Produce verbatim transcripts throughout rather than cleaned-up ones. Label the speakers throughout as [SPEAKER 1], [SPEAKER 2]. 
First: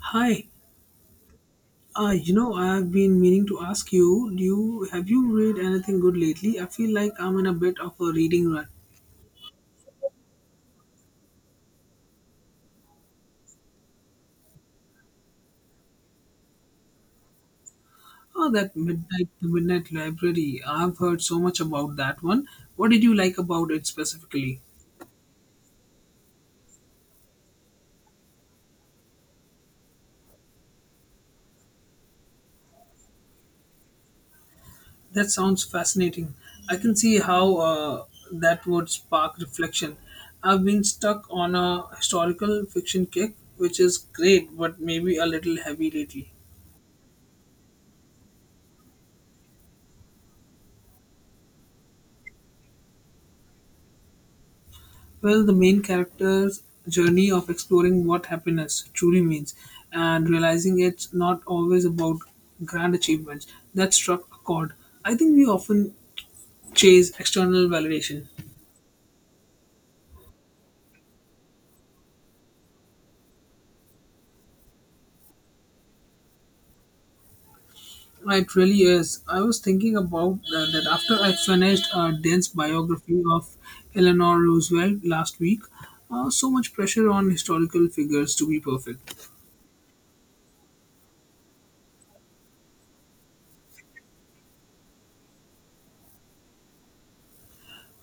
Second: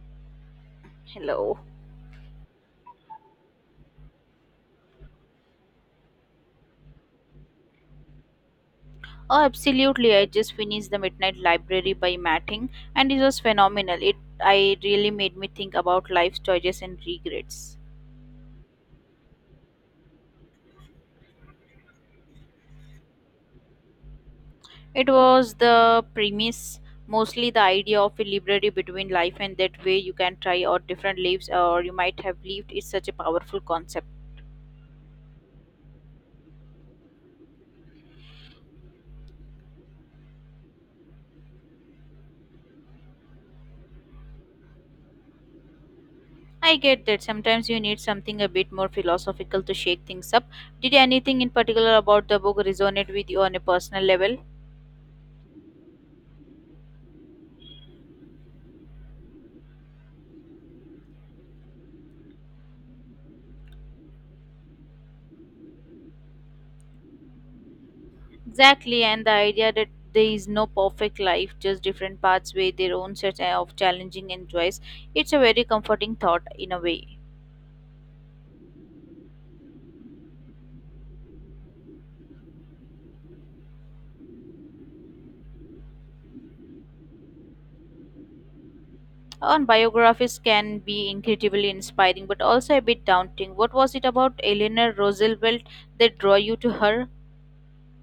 [SPEAKER 1] Hi.
[SPEAKER 2] Hello.
[SPEAKER 1] Uh, you know, I've been meaning to ask you, do you have you read anything good lately? I feel like I'm in a bit of a reading rut.
[SPEAKER 2] Oh, absolutely. I just finished The Midnight Library by Matting, and it was phenomenal. It I really made me think about life's choices and regrets.
[SPEAKER 1] Oh, that midnight the midnight library. I've heard so much about that one. What did you like about it specifically?
[SPEAKER 2] It was the premise, mostly the idea of a library between life and that way you can try out different lives or you might have lived is such a powerful concept.
[SPEAKER 1] That sounds fascinating. I can see how uh, that would spark reflection. I've been stuck on a historical fiction kick, which is great, but maybe a little heavy lately.
[SPEAKER 2] I get that sometimes you need something a bit more philosophical to shake things up. Did anything in particular about the book resonate with you on a personal level?
[SPEAKER 1] Well, the main character's journey of exploring what happiness truly means and realizing it's not always about grand achievements that struck a chord. I think we often chase external validation.
[SPEAKER 2] Exactly, and the idea that there is no perfect life, just different paths with their own set uh, of challenging and joys. It's a very comforting thought in a way.
[SPEAKER 1] It really is. I was thinking about uh, that after I finished a dense biography of Eleanor Roosevelt last week. Uh, so much pressure on historical figures to be perfect.
[SPEAKER 2] And biographies can be incredibly inspiring, but also a bit daunting. What was it about Eleanor Roosevelt that drew you to her?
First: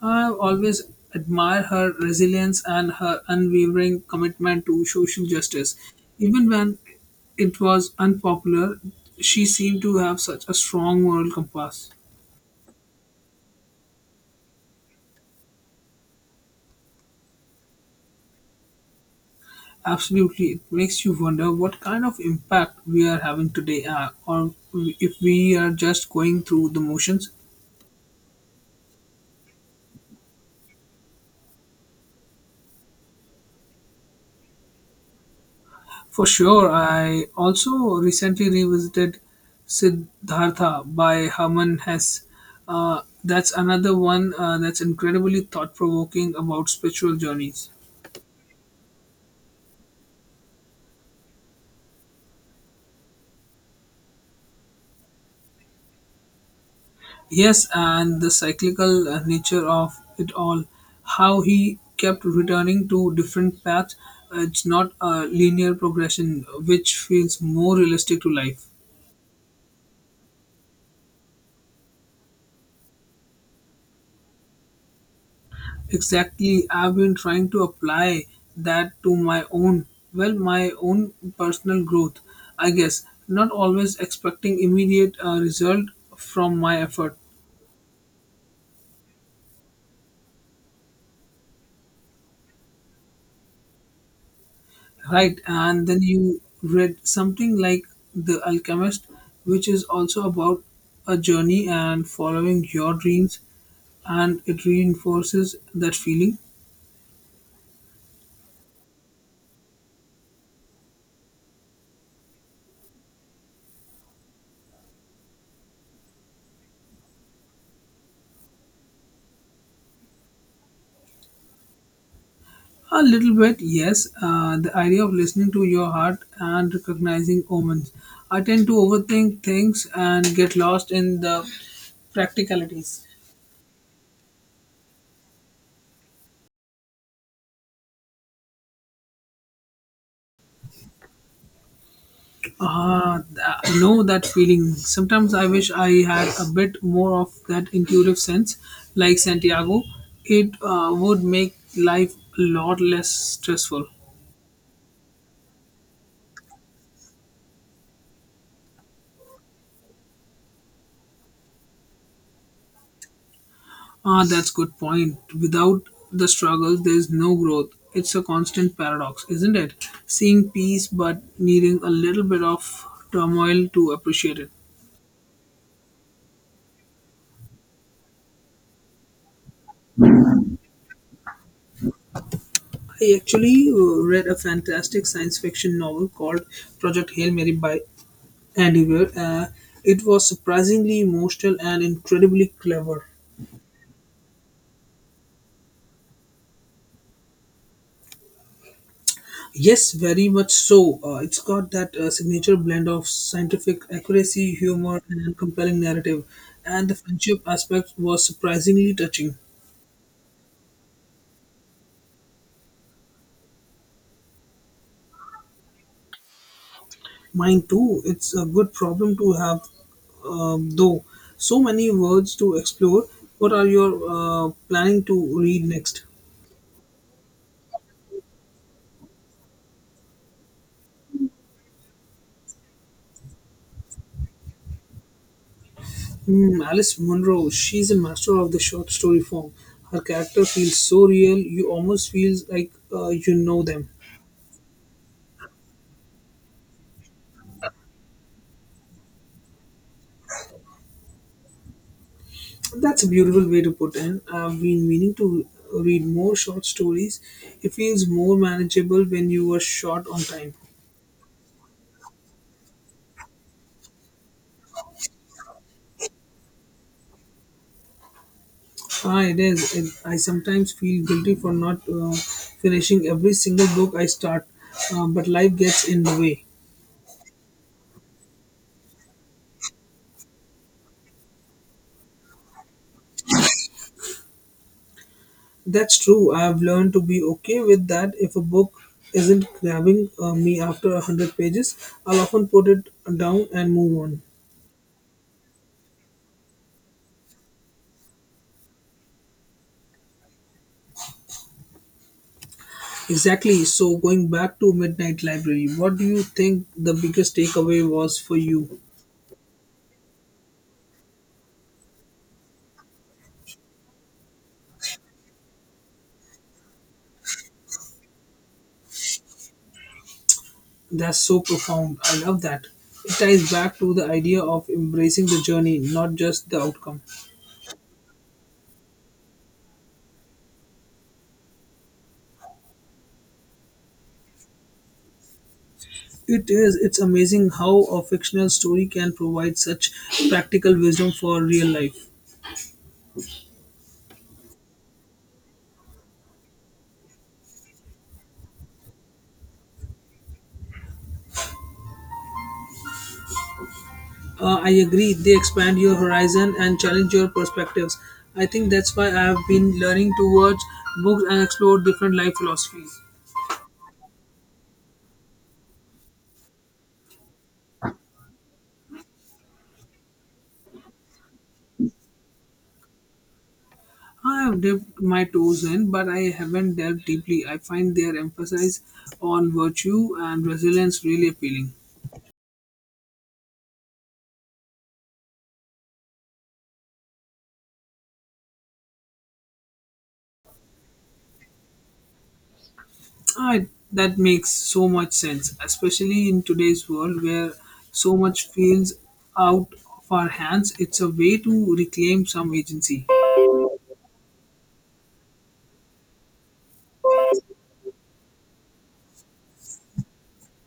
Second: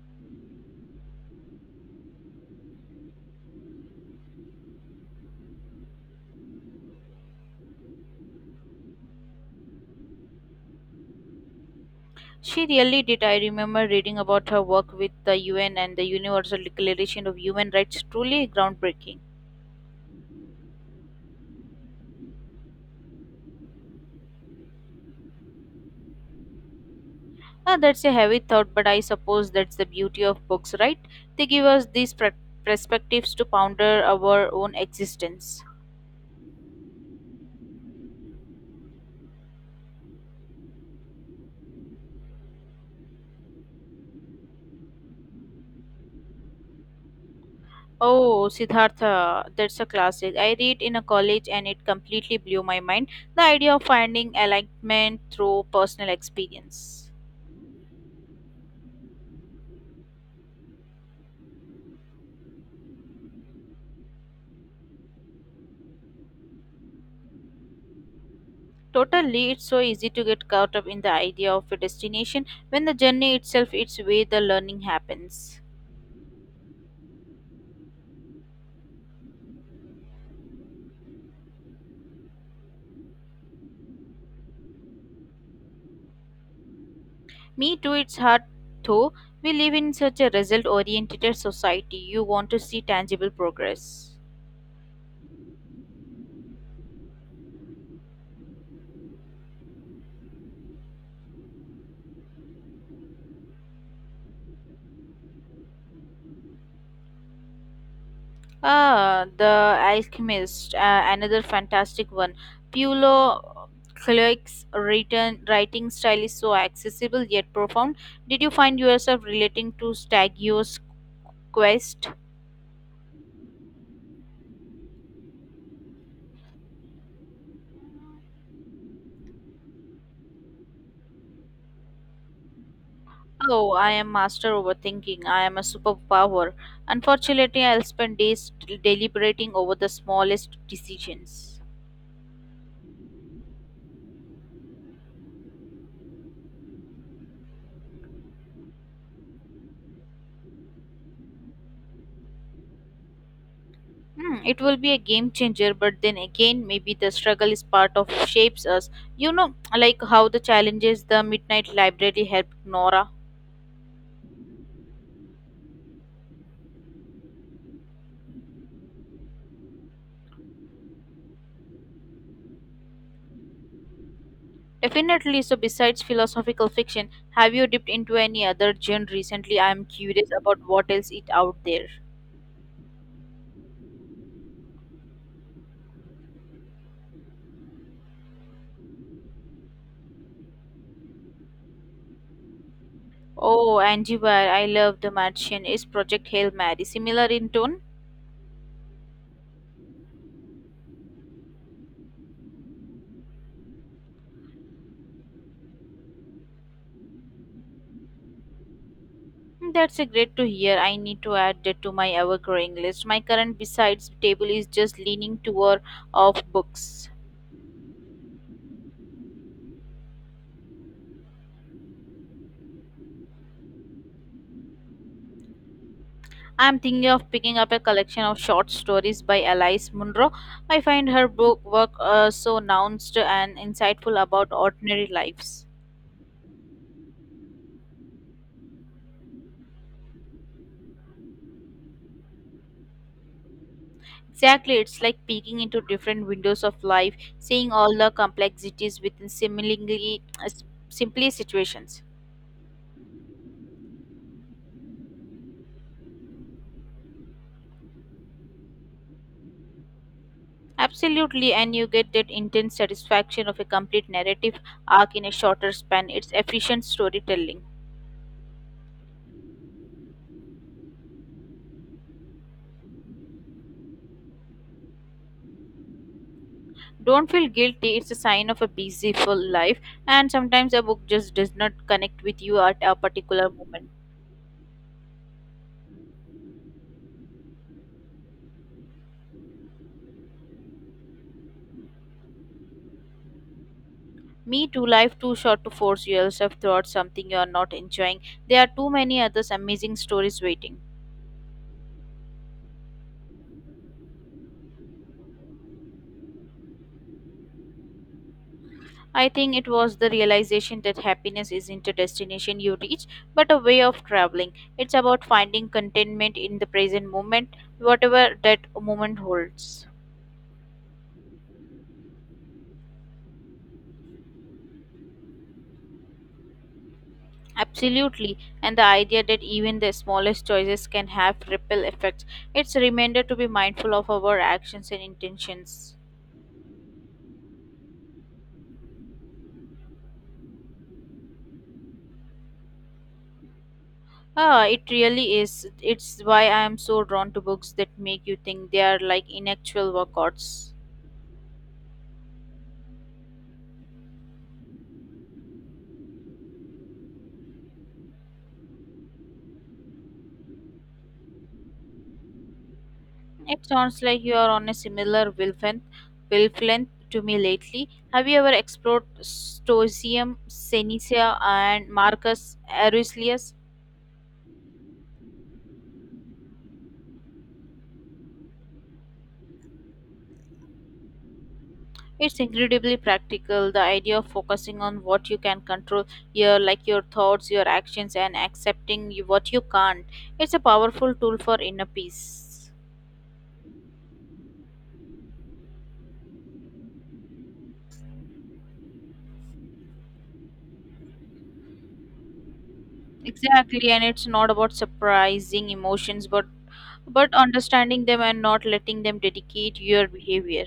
[SPEAKER 1] I always admire her resilience and her unwavering commitment to social justice. Even when it was unpopular, she seemed to have such a strong moral compass.
[SPEAKER 2] She really did. I remember reading about her work with the U N and the Universal Declaration of Human Rights. Truly groundbreaking.
[SPEAKER 1] Absolutely, it makes you wonder what kind of impact we are having today, uh, or if we are just going through the motions.
[SPEAKER 2] Ah, that's a heavy thought, but I suppose that's the beauty of books, right? They give us these pre- perspectives to ponder our own existence.
[SPEAKER 1] For sure, I also recently revisited Siddhartha by Herman Hesse. Uh, that's another one uh, that's incredibly thought provoking about spiritual journeys.
[SPEAKER 2] Oh, Siddhartha, that's a classic. I read in a college and it completely blew my mind. The idea of finding alignment through personal experience.
[SPEAKER 1] Yes, and the cyclical uh, nature of it all, how he kept returning to different paths. uh, It's not a linear progression, which feels more realistic to life.
[SPEAKER 2] Totally, it's so easy to get caught up in the idea of a destination when the journey itself is where the learning happens.
[SPEAKER 1] Exactly. I've been trying to apply that to my own, well, my own personal growth, I guess. Not always expecting immediate uh, result from my effort,
[SPEAKER 2] Me too, it's hard though. We live in such a result oriented society. You want to see tangible progress.
[SPEAKER 1] right? And then you read something like The Alchemist, which is also about a journey and following your dreams, and it reinforces that feeling.
[SPEAKER 2] Ah, The Alchemist, uh, another fantastic one. Paulo Coelho's written writing style is so accessible yet profound. Did you find yourself relating to Stagio's quest?
[SPEAKER 1] A little bit, yes. Uh, the idea of listening to your heart and recognizing omens. I tend to overthink things and get lost in the practicalities.
[SPEAKER 2] Oh, I am master overthinking. I am a superpower. Unfortunately, I'll spend days deliberating over the smallest decisions.
[SPEAKER 1] Ah, th- I know that feeling. Sometimes I wish I had a bit more of that intuitive sense, like Santiago. It uh, would make life a lot less stressful.
[SPEAKER 2] Hmm, it will be a game changer, but then again, maybe the struggle is part of shapes us. You know, like how the challenges the Midnight Library helped Nora.
[SPEAKER 1] Ah, that's good point. Without the struggle, there's no growth. It's a constant paradox, isn't it? Seeing peace but needing a little bit of turmoil to appreciate it.
[SPEAKER 2] Definitely. So, besides philosophical fiction, have you dipped into any other genre recently? I am curious about what else is out there.
[SPEAKER 1] I actually uh, read a fantastic science fiction novel called Project Hail Mary by Andy Weir. Uh, it was surprisingly emotional and incredibly clever.
[SPEAKER 2] Oh, Angie Wire, I love The Martian. Is Project Hail Mary similar in tone?
[SPEAKER 1] Yes, very much so. Uh, it's got that uh, signature blend of scientific accuracy, humor, and compelling narrative. And the friendship aspect was surprisingly touching.
[SPEAKER 2] Hmm, that's a great to hear. I need to add that to my ever-growing list. My current besides table is just leaning toward of books.
[SPEAKER 1] Mine too. It's a good problem to have, um, though. So many words to explore. What are your uh, planning to read next?
[SPEAKER 2] I'm thinking of picking up a collection of short stories by Alice Munro. I find her book work uh, so nuanced and insightful about ordinary lives.
[SPEAKER 1] Hmm, Alice Munro. She's a master of the short story form. Her character feels so real. You almost feel like uh, you know them.
[SPEAKER 2] Exactly, it's like peeking into different windows of life, seeing all the complexities within seemingly uh, s- simply situations.
[SPEAKER 1] That's a beautiful way to put in. I've been meaning to read more short stories. It feels more manageable when you are short on time.
[SPEAKER 2] Absolutely, and you get that intense satisfaction of a complete narrative arc in a shorter span. It's efficient storytelling.
[SPEAKER 1] Ah, it is. It, I sometimes feel guilty for not uh, finishing every single book I start, uh, but life gets in the way.
[SPEAKER 2] Don't feel guilty, it's a sign of a busy, full life, and sometimes a book just does not connect with you at a particular moment.
[SPEAKER 1] That's true. I've learned to be okay with that. If a book isn't grabbing uh, me after a hundred pages, I'll often put it down and move on.
[SPEAKER 2] Me too, life too short to force yourself throughout something you are not enjoying. There are too many others amazing stories waiting.
[SPEAKER 1] Exactly. So, going back to Midnight Library, what do you think the biggest takeaway was for you?
[SPEAKER 2] I think it was the realization that happiness isn't a destination you reach, but a way of traveling. It's about finding contentment in the present moment, whatever that moment holds.
[SPEAKER 1] That's so profound. I love that. It ties back to the idea of embracing the journey, not just the outcome.
[SPEAKER 2] Absolutely, and the idea that even the smallest choices can have ripple effects. It's a reminder to be mindful of our actions and intentions.
[SPEAKER 1] It is. It's amazing how a fictional story can provide such practical wisdom for real life.
[SPEAKER 2] Ah, it really is. It's why I am so drawn to books that make you think they are like inactual workouts.
[SPEAKER 1] Uh, I agree. They expand your horizon and challenge your perspectives. I think that's why I have been learning towards books and explore different life philosophies.
[SPEAKER 2] It sounds like you are on a similar wavelength, wavelength to me lately. Have you ever explored Stoicism, Seneca, and Marcus Aurelius?
[SPEAKER 1] I have dipped my toes in, but I haven't delved deeply. I find their emphasis on virtue and resilience really appealing.
[SPEAKER 2] It's incredibly practical. The idea of focusing on what you can control, your like your thoughts, your actions, and accepting you- what you can't. It's a powerful tool for inner peace.
[SPEAKER 1] I, that makes so much sense, especially in today's world where so much feels out of our hands. It's a way to reclaim some agency.
[SPEAKER 2] Exactly, and it's not about surprising emotions, but but understanding them and not letting them dictate your behavior.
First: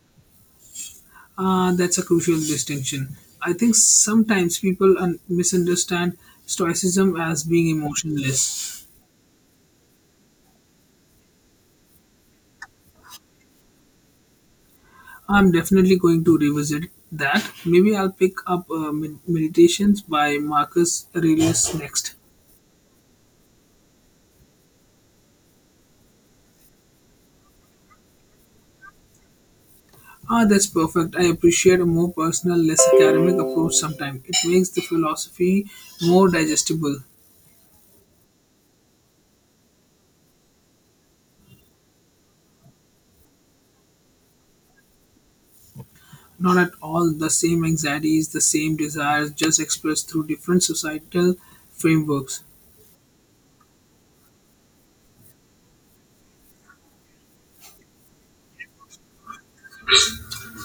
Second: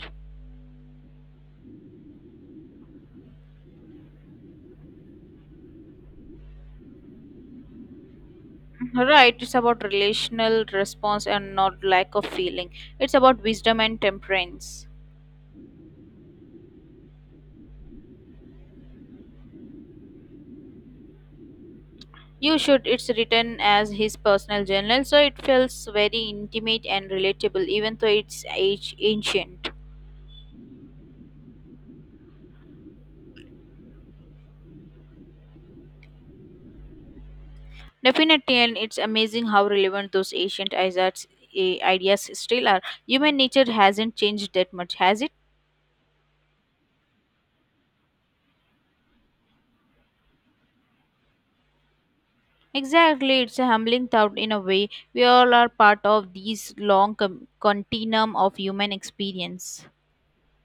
[SPEAKER 1] Uh, that's a crucial distinction. I think sometimes people un- misunderstand stoicism as being emotionless.
[SPEAKER 2] Right, it's about relational response and not lack of feeling. It's about wisdom and temperance.
[SPEAKER 1] I'm definitely going to revisit that. Maybe I'll pick up uh, Med- Meditations by Marcus Aurelius next.
[SPEAKER 2] You should. It's written as his personal journal, so it feels very intimate and relatable, even though it's age ancient.
[SPEAKER 1] Ah, that's perfect. I appreciate a more personal, less academic approach sometimes. It makes the philosophy more digestible.
[SPEAKER 2] Definitely, and it's amazing how relevant those ancient ideas eh, ideas still are. Human nature hasn't changed that much, has it?
[SPEAKER 1] Not at all the same anxieties, the same desires, just expressed through different societal frameworks.
[SPEAKER 2] Exactly, it's a humbling thought in a way. We all are part of these long com- continuum of human experience.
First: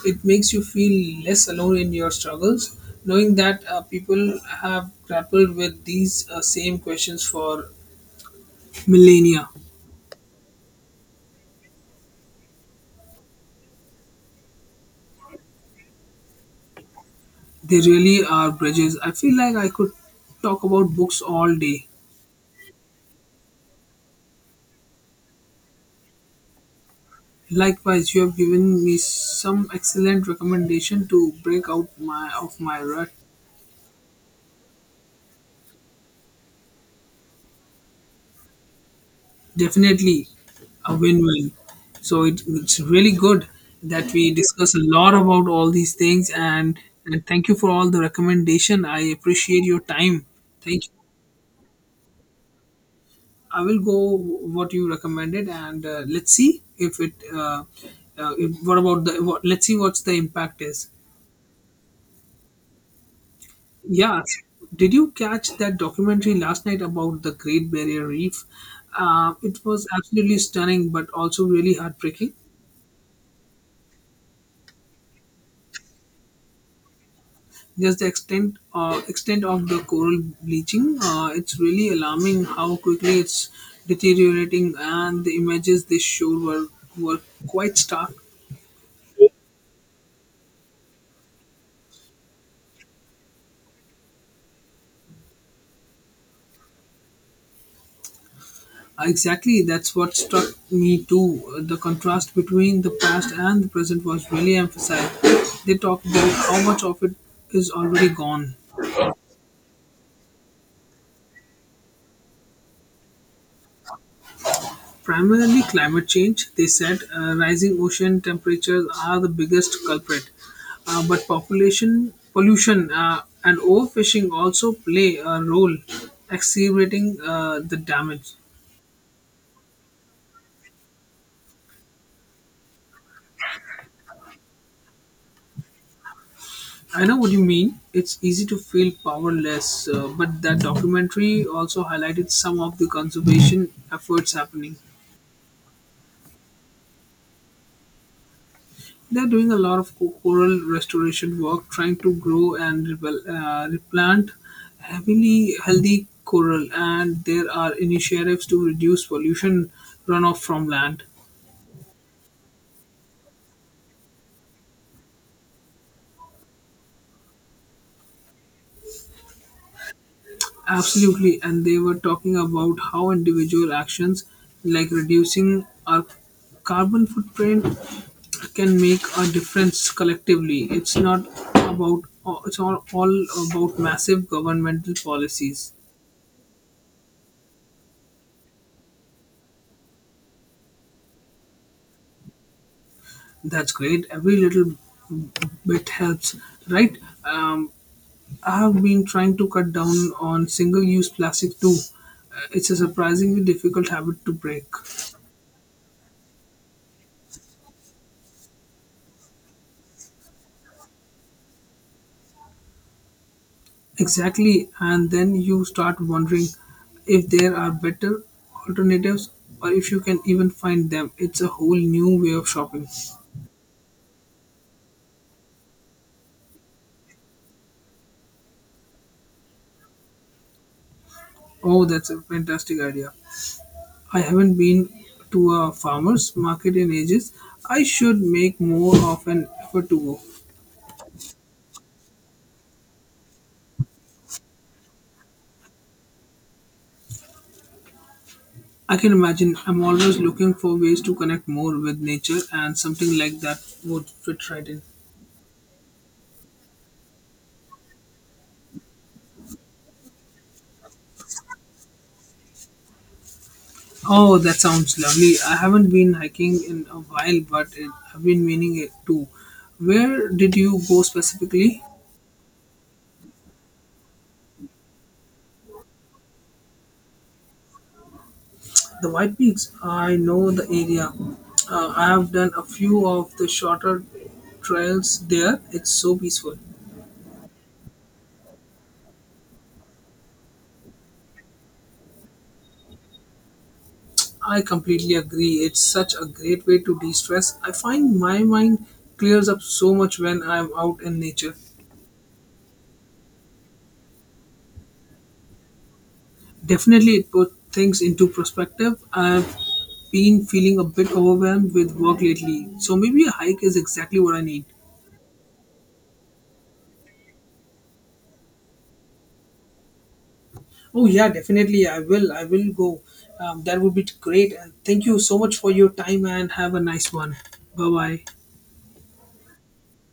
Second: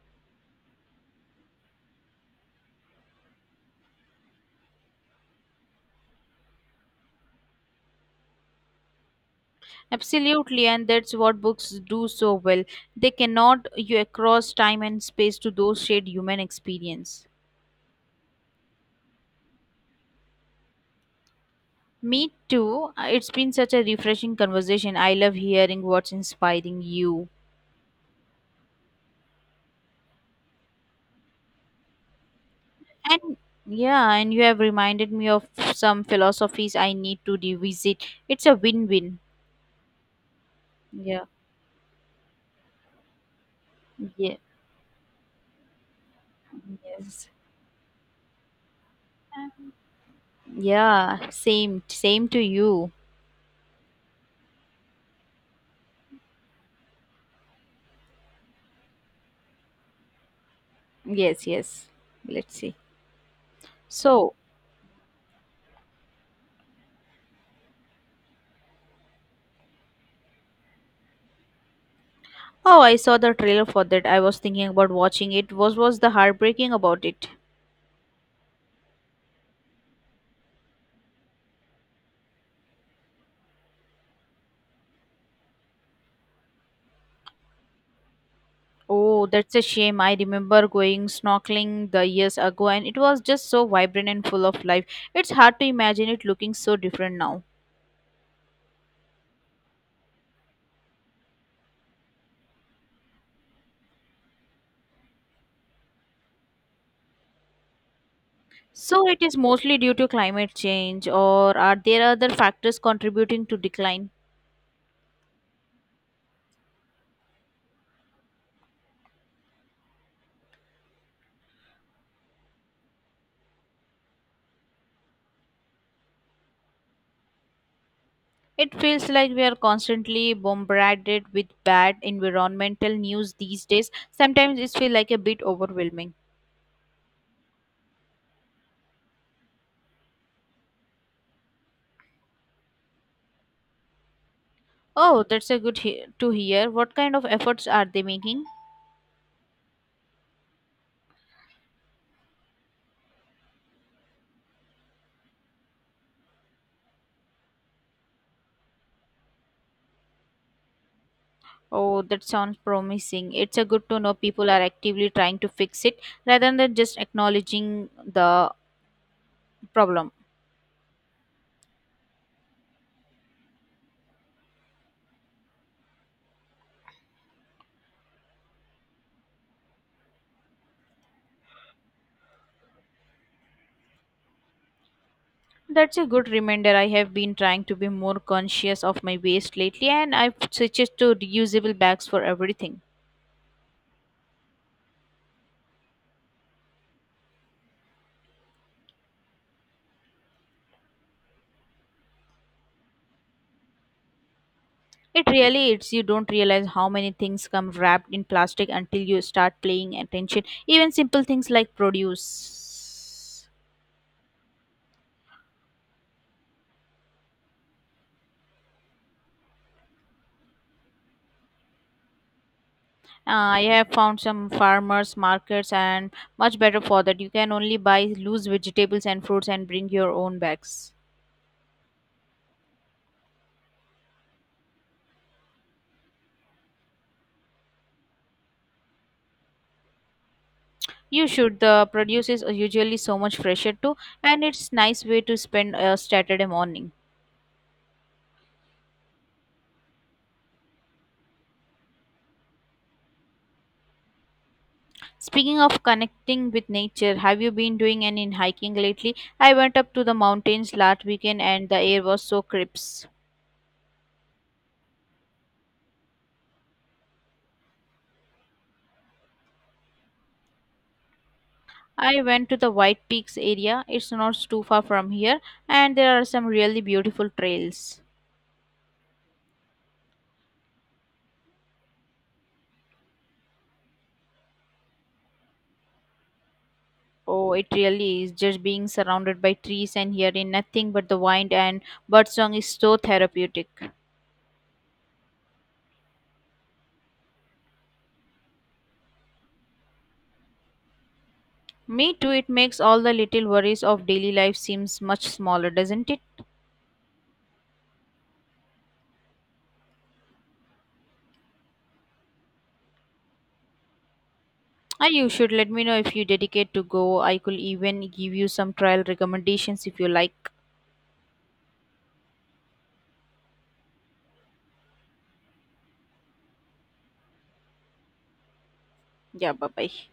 [SPEAKER 1] It makes you feel less alone in your struggles, knowing that uh, people have grappled with these uh, same questions for millennia.
[SPEAKER 2] Absolutely, and that's what books do so well. They cannot you across time and space to those shared human experience.
[SPEAKER 1] They really are bridges. I feel like I could talk about books all day.
[SPEAKER 2] Me too. Uh, It's been such a refreshing conversation. I love hearing what's inspiring you.
[SPEAKER 1] Likewise, you have given me some excellent recommendation to break out my of my rut.
[SPEAKER 2] And yeah, and you have reminded me of some philosophies I need to revisit. It's a win win.
[SPEAKER 1] Definitely a
[SPEAKER 2] Yeah.
[SPEAKER 1] win-win. So it, it's really good that we
[SPEAKER 2] Yeah.
[SPEAKER 1] discuss a lot about all these things, and and
[SPEAKER 2] Yes.
[SPEAKER 1] thank you for all the recommendation. I appreciate your time. Thank you.
[SPEAKER 2] Yeah. Same. Same to you.
[SPEAKER 1] I will go what you recommended and uh, let's see if it. Uh, uh, if, what about the? What, let's see what's the impact is.
[SPEAKER 2] Yes. Yes. Let's see.
[SPEAKER 1] Yeah.
[SPEAKER 2] So,
[SPEAKER 1] Did you catch that documentary last night about the Great Barrier Reef? Uh, it was absolutely stunning, but also really heartbreaking.
[SPEAKER 2] oh, I saw the trailer for that. I was thinking about watching it. What was the heartbreaking about it?
[SPEAKER 1] Just the extent uh, extent of the coral bleaching. Uh, it's really alarming how quickly it's deteriorating, and the images they showed were were quite stark.
[SPEAKER 2] Oh, that's a shame. I remember going snorkeling the years ago and it was just so vibrant and full of life. It's hard to imagine it looking so different now.
[SPEAKER 1] Exactly, that's what struck me too. The contrast between the past and the present was really emphasized. They talked about how much of it is already gone.
[SPEAKER 2] So it is mostly due to climate change or are there other factors contributing to decline?
[SPEAKER 1] Primarily climate change, they said. Uh, rising ocean temperatures are the biggest culprit, uh, but population pollution uh, and overfishing also play a role, exacerbating uh, the damage.
[SPEAKER 2] It feels like we are constantly bombarded with bad environmental news these days. Sometimes it feels like a bit overwhelming.
[SPEAKER 1] I know what you mean. It's easy to feel powerless, uh, but that documentary also highlighted some of the conservation efforts happening.
[SPEAKER 2] Oh, that's a good he- to hear. What kind of efforts are they making?
[SPEAKER 1] They're doing a lot of co- coral restoration work, trying to grow and repel- uh, replant heavily healthy coral, and there are initiatives to reduce pollution runoff from land.
[SPEAKER 2] Oh, that sounds promising. It's a good to know people are actively trying to fix it rather than just acknowledging the problem.
[SPEAKER 1] Absolutely, and they were talking about how individual actions like reducing our carbon footprint can make a difference collectively. It's not about it's all, all about massive governmental policies.
[SPEAKER 2] That's a good reminder. I have been trying to be more conscious of my waste lately and I've switched to reusable bags for everything.
[SPEAKER 1] That's great. Every little bit helps, right? Um, I have been trying to cut down on single use plastic too. Uh, It's a surprisingly difficult habit to break.
[SPEAKER 2] It really is. You don't realize how many things come wrapped in plastic until you start paying attention. Even simple things like produce.
[SPEAKER 1] Exactly. And then you start wondering if there are better alternatives or if you can even find them. It's a whole new way of shopping.
[SPEAKER 2] Uh, I have found some farmers markets and much better for that. You can only buy loose vegetables and fruits and bring your own bags.
[SPEAKER 1] Oh, that's a fantastic idea. I haven't been to a farmer's market in ages. I should make more of an effort to go.
[SPEAKER 2] You should. The produce is usually so much fresher too, and it's nice way to spend a Saturday morning.
[SPEAKER 1] I can imagine I'm always looking for ways to connect more with nature, and something like that would fit right in.
[SPEAKER 2] Speaking of connecting with nature, have you been doing any hiking lately? I went up to the mountains last weekend, and the air was so crisp.
[SPEAKER 1] Oh, that sounds lovely. I haven't been hiking in a while, but it, I've been meaning it too. Where did you go specifically?
[SPEAKER 2] I went to the White Peaks area. It's not too far from here, and there are some really beautiful trails.
[SPEAKER 1] The White Peaks. I know the area. Uh, I have done a few of the shorter trails there. It's so peaceful.
[SPEAKER 2] Oh, it really is. Just being surrounded by trees and hearing nothing but the wind and birdsong is so therapeutic.
[SPEAKER 1] I completely agree. It's such a great way to de stress. I find my mind clears up so much when I'm out in nature.
[SPEAKER 2] Me too. It makes all the little worries of daily life seems much smaller, doesn't it?
[SPEAKER 1] Definitely, it put things into perspective. I've been feeling a bit overwhelmed with work lately, so maybe a hike is exactly what I need.
[SPEAKER 2] Ah, you should let me know if you dedicate to go. I could even give you some trial recommendations if you like.
[SPEAKER 1] Oh yeah, definitely, I will. I will go. Um, that would be great. And thank you so much for your time, and have a nice one. Bye bye.
[SPEAKER 2] Yeah, bye bye.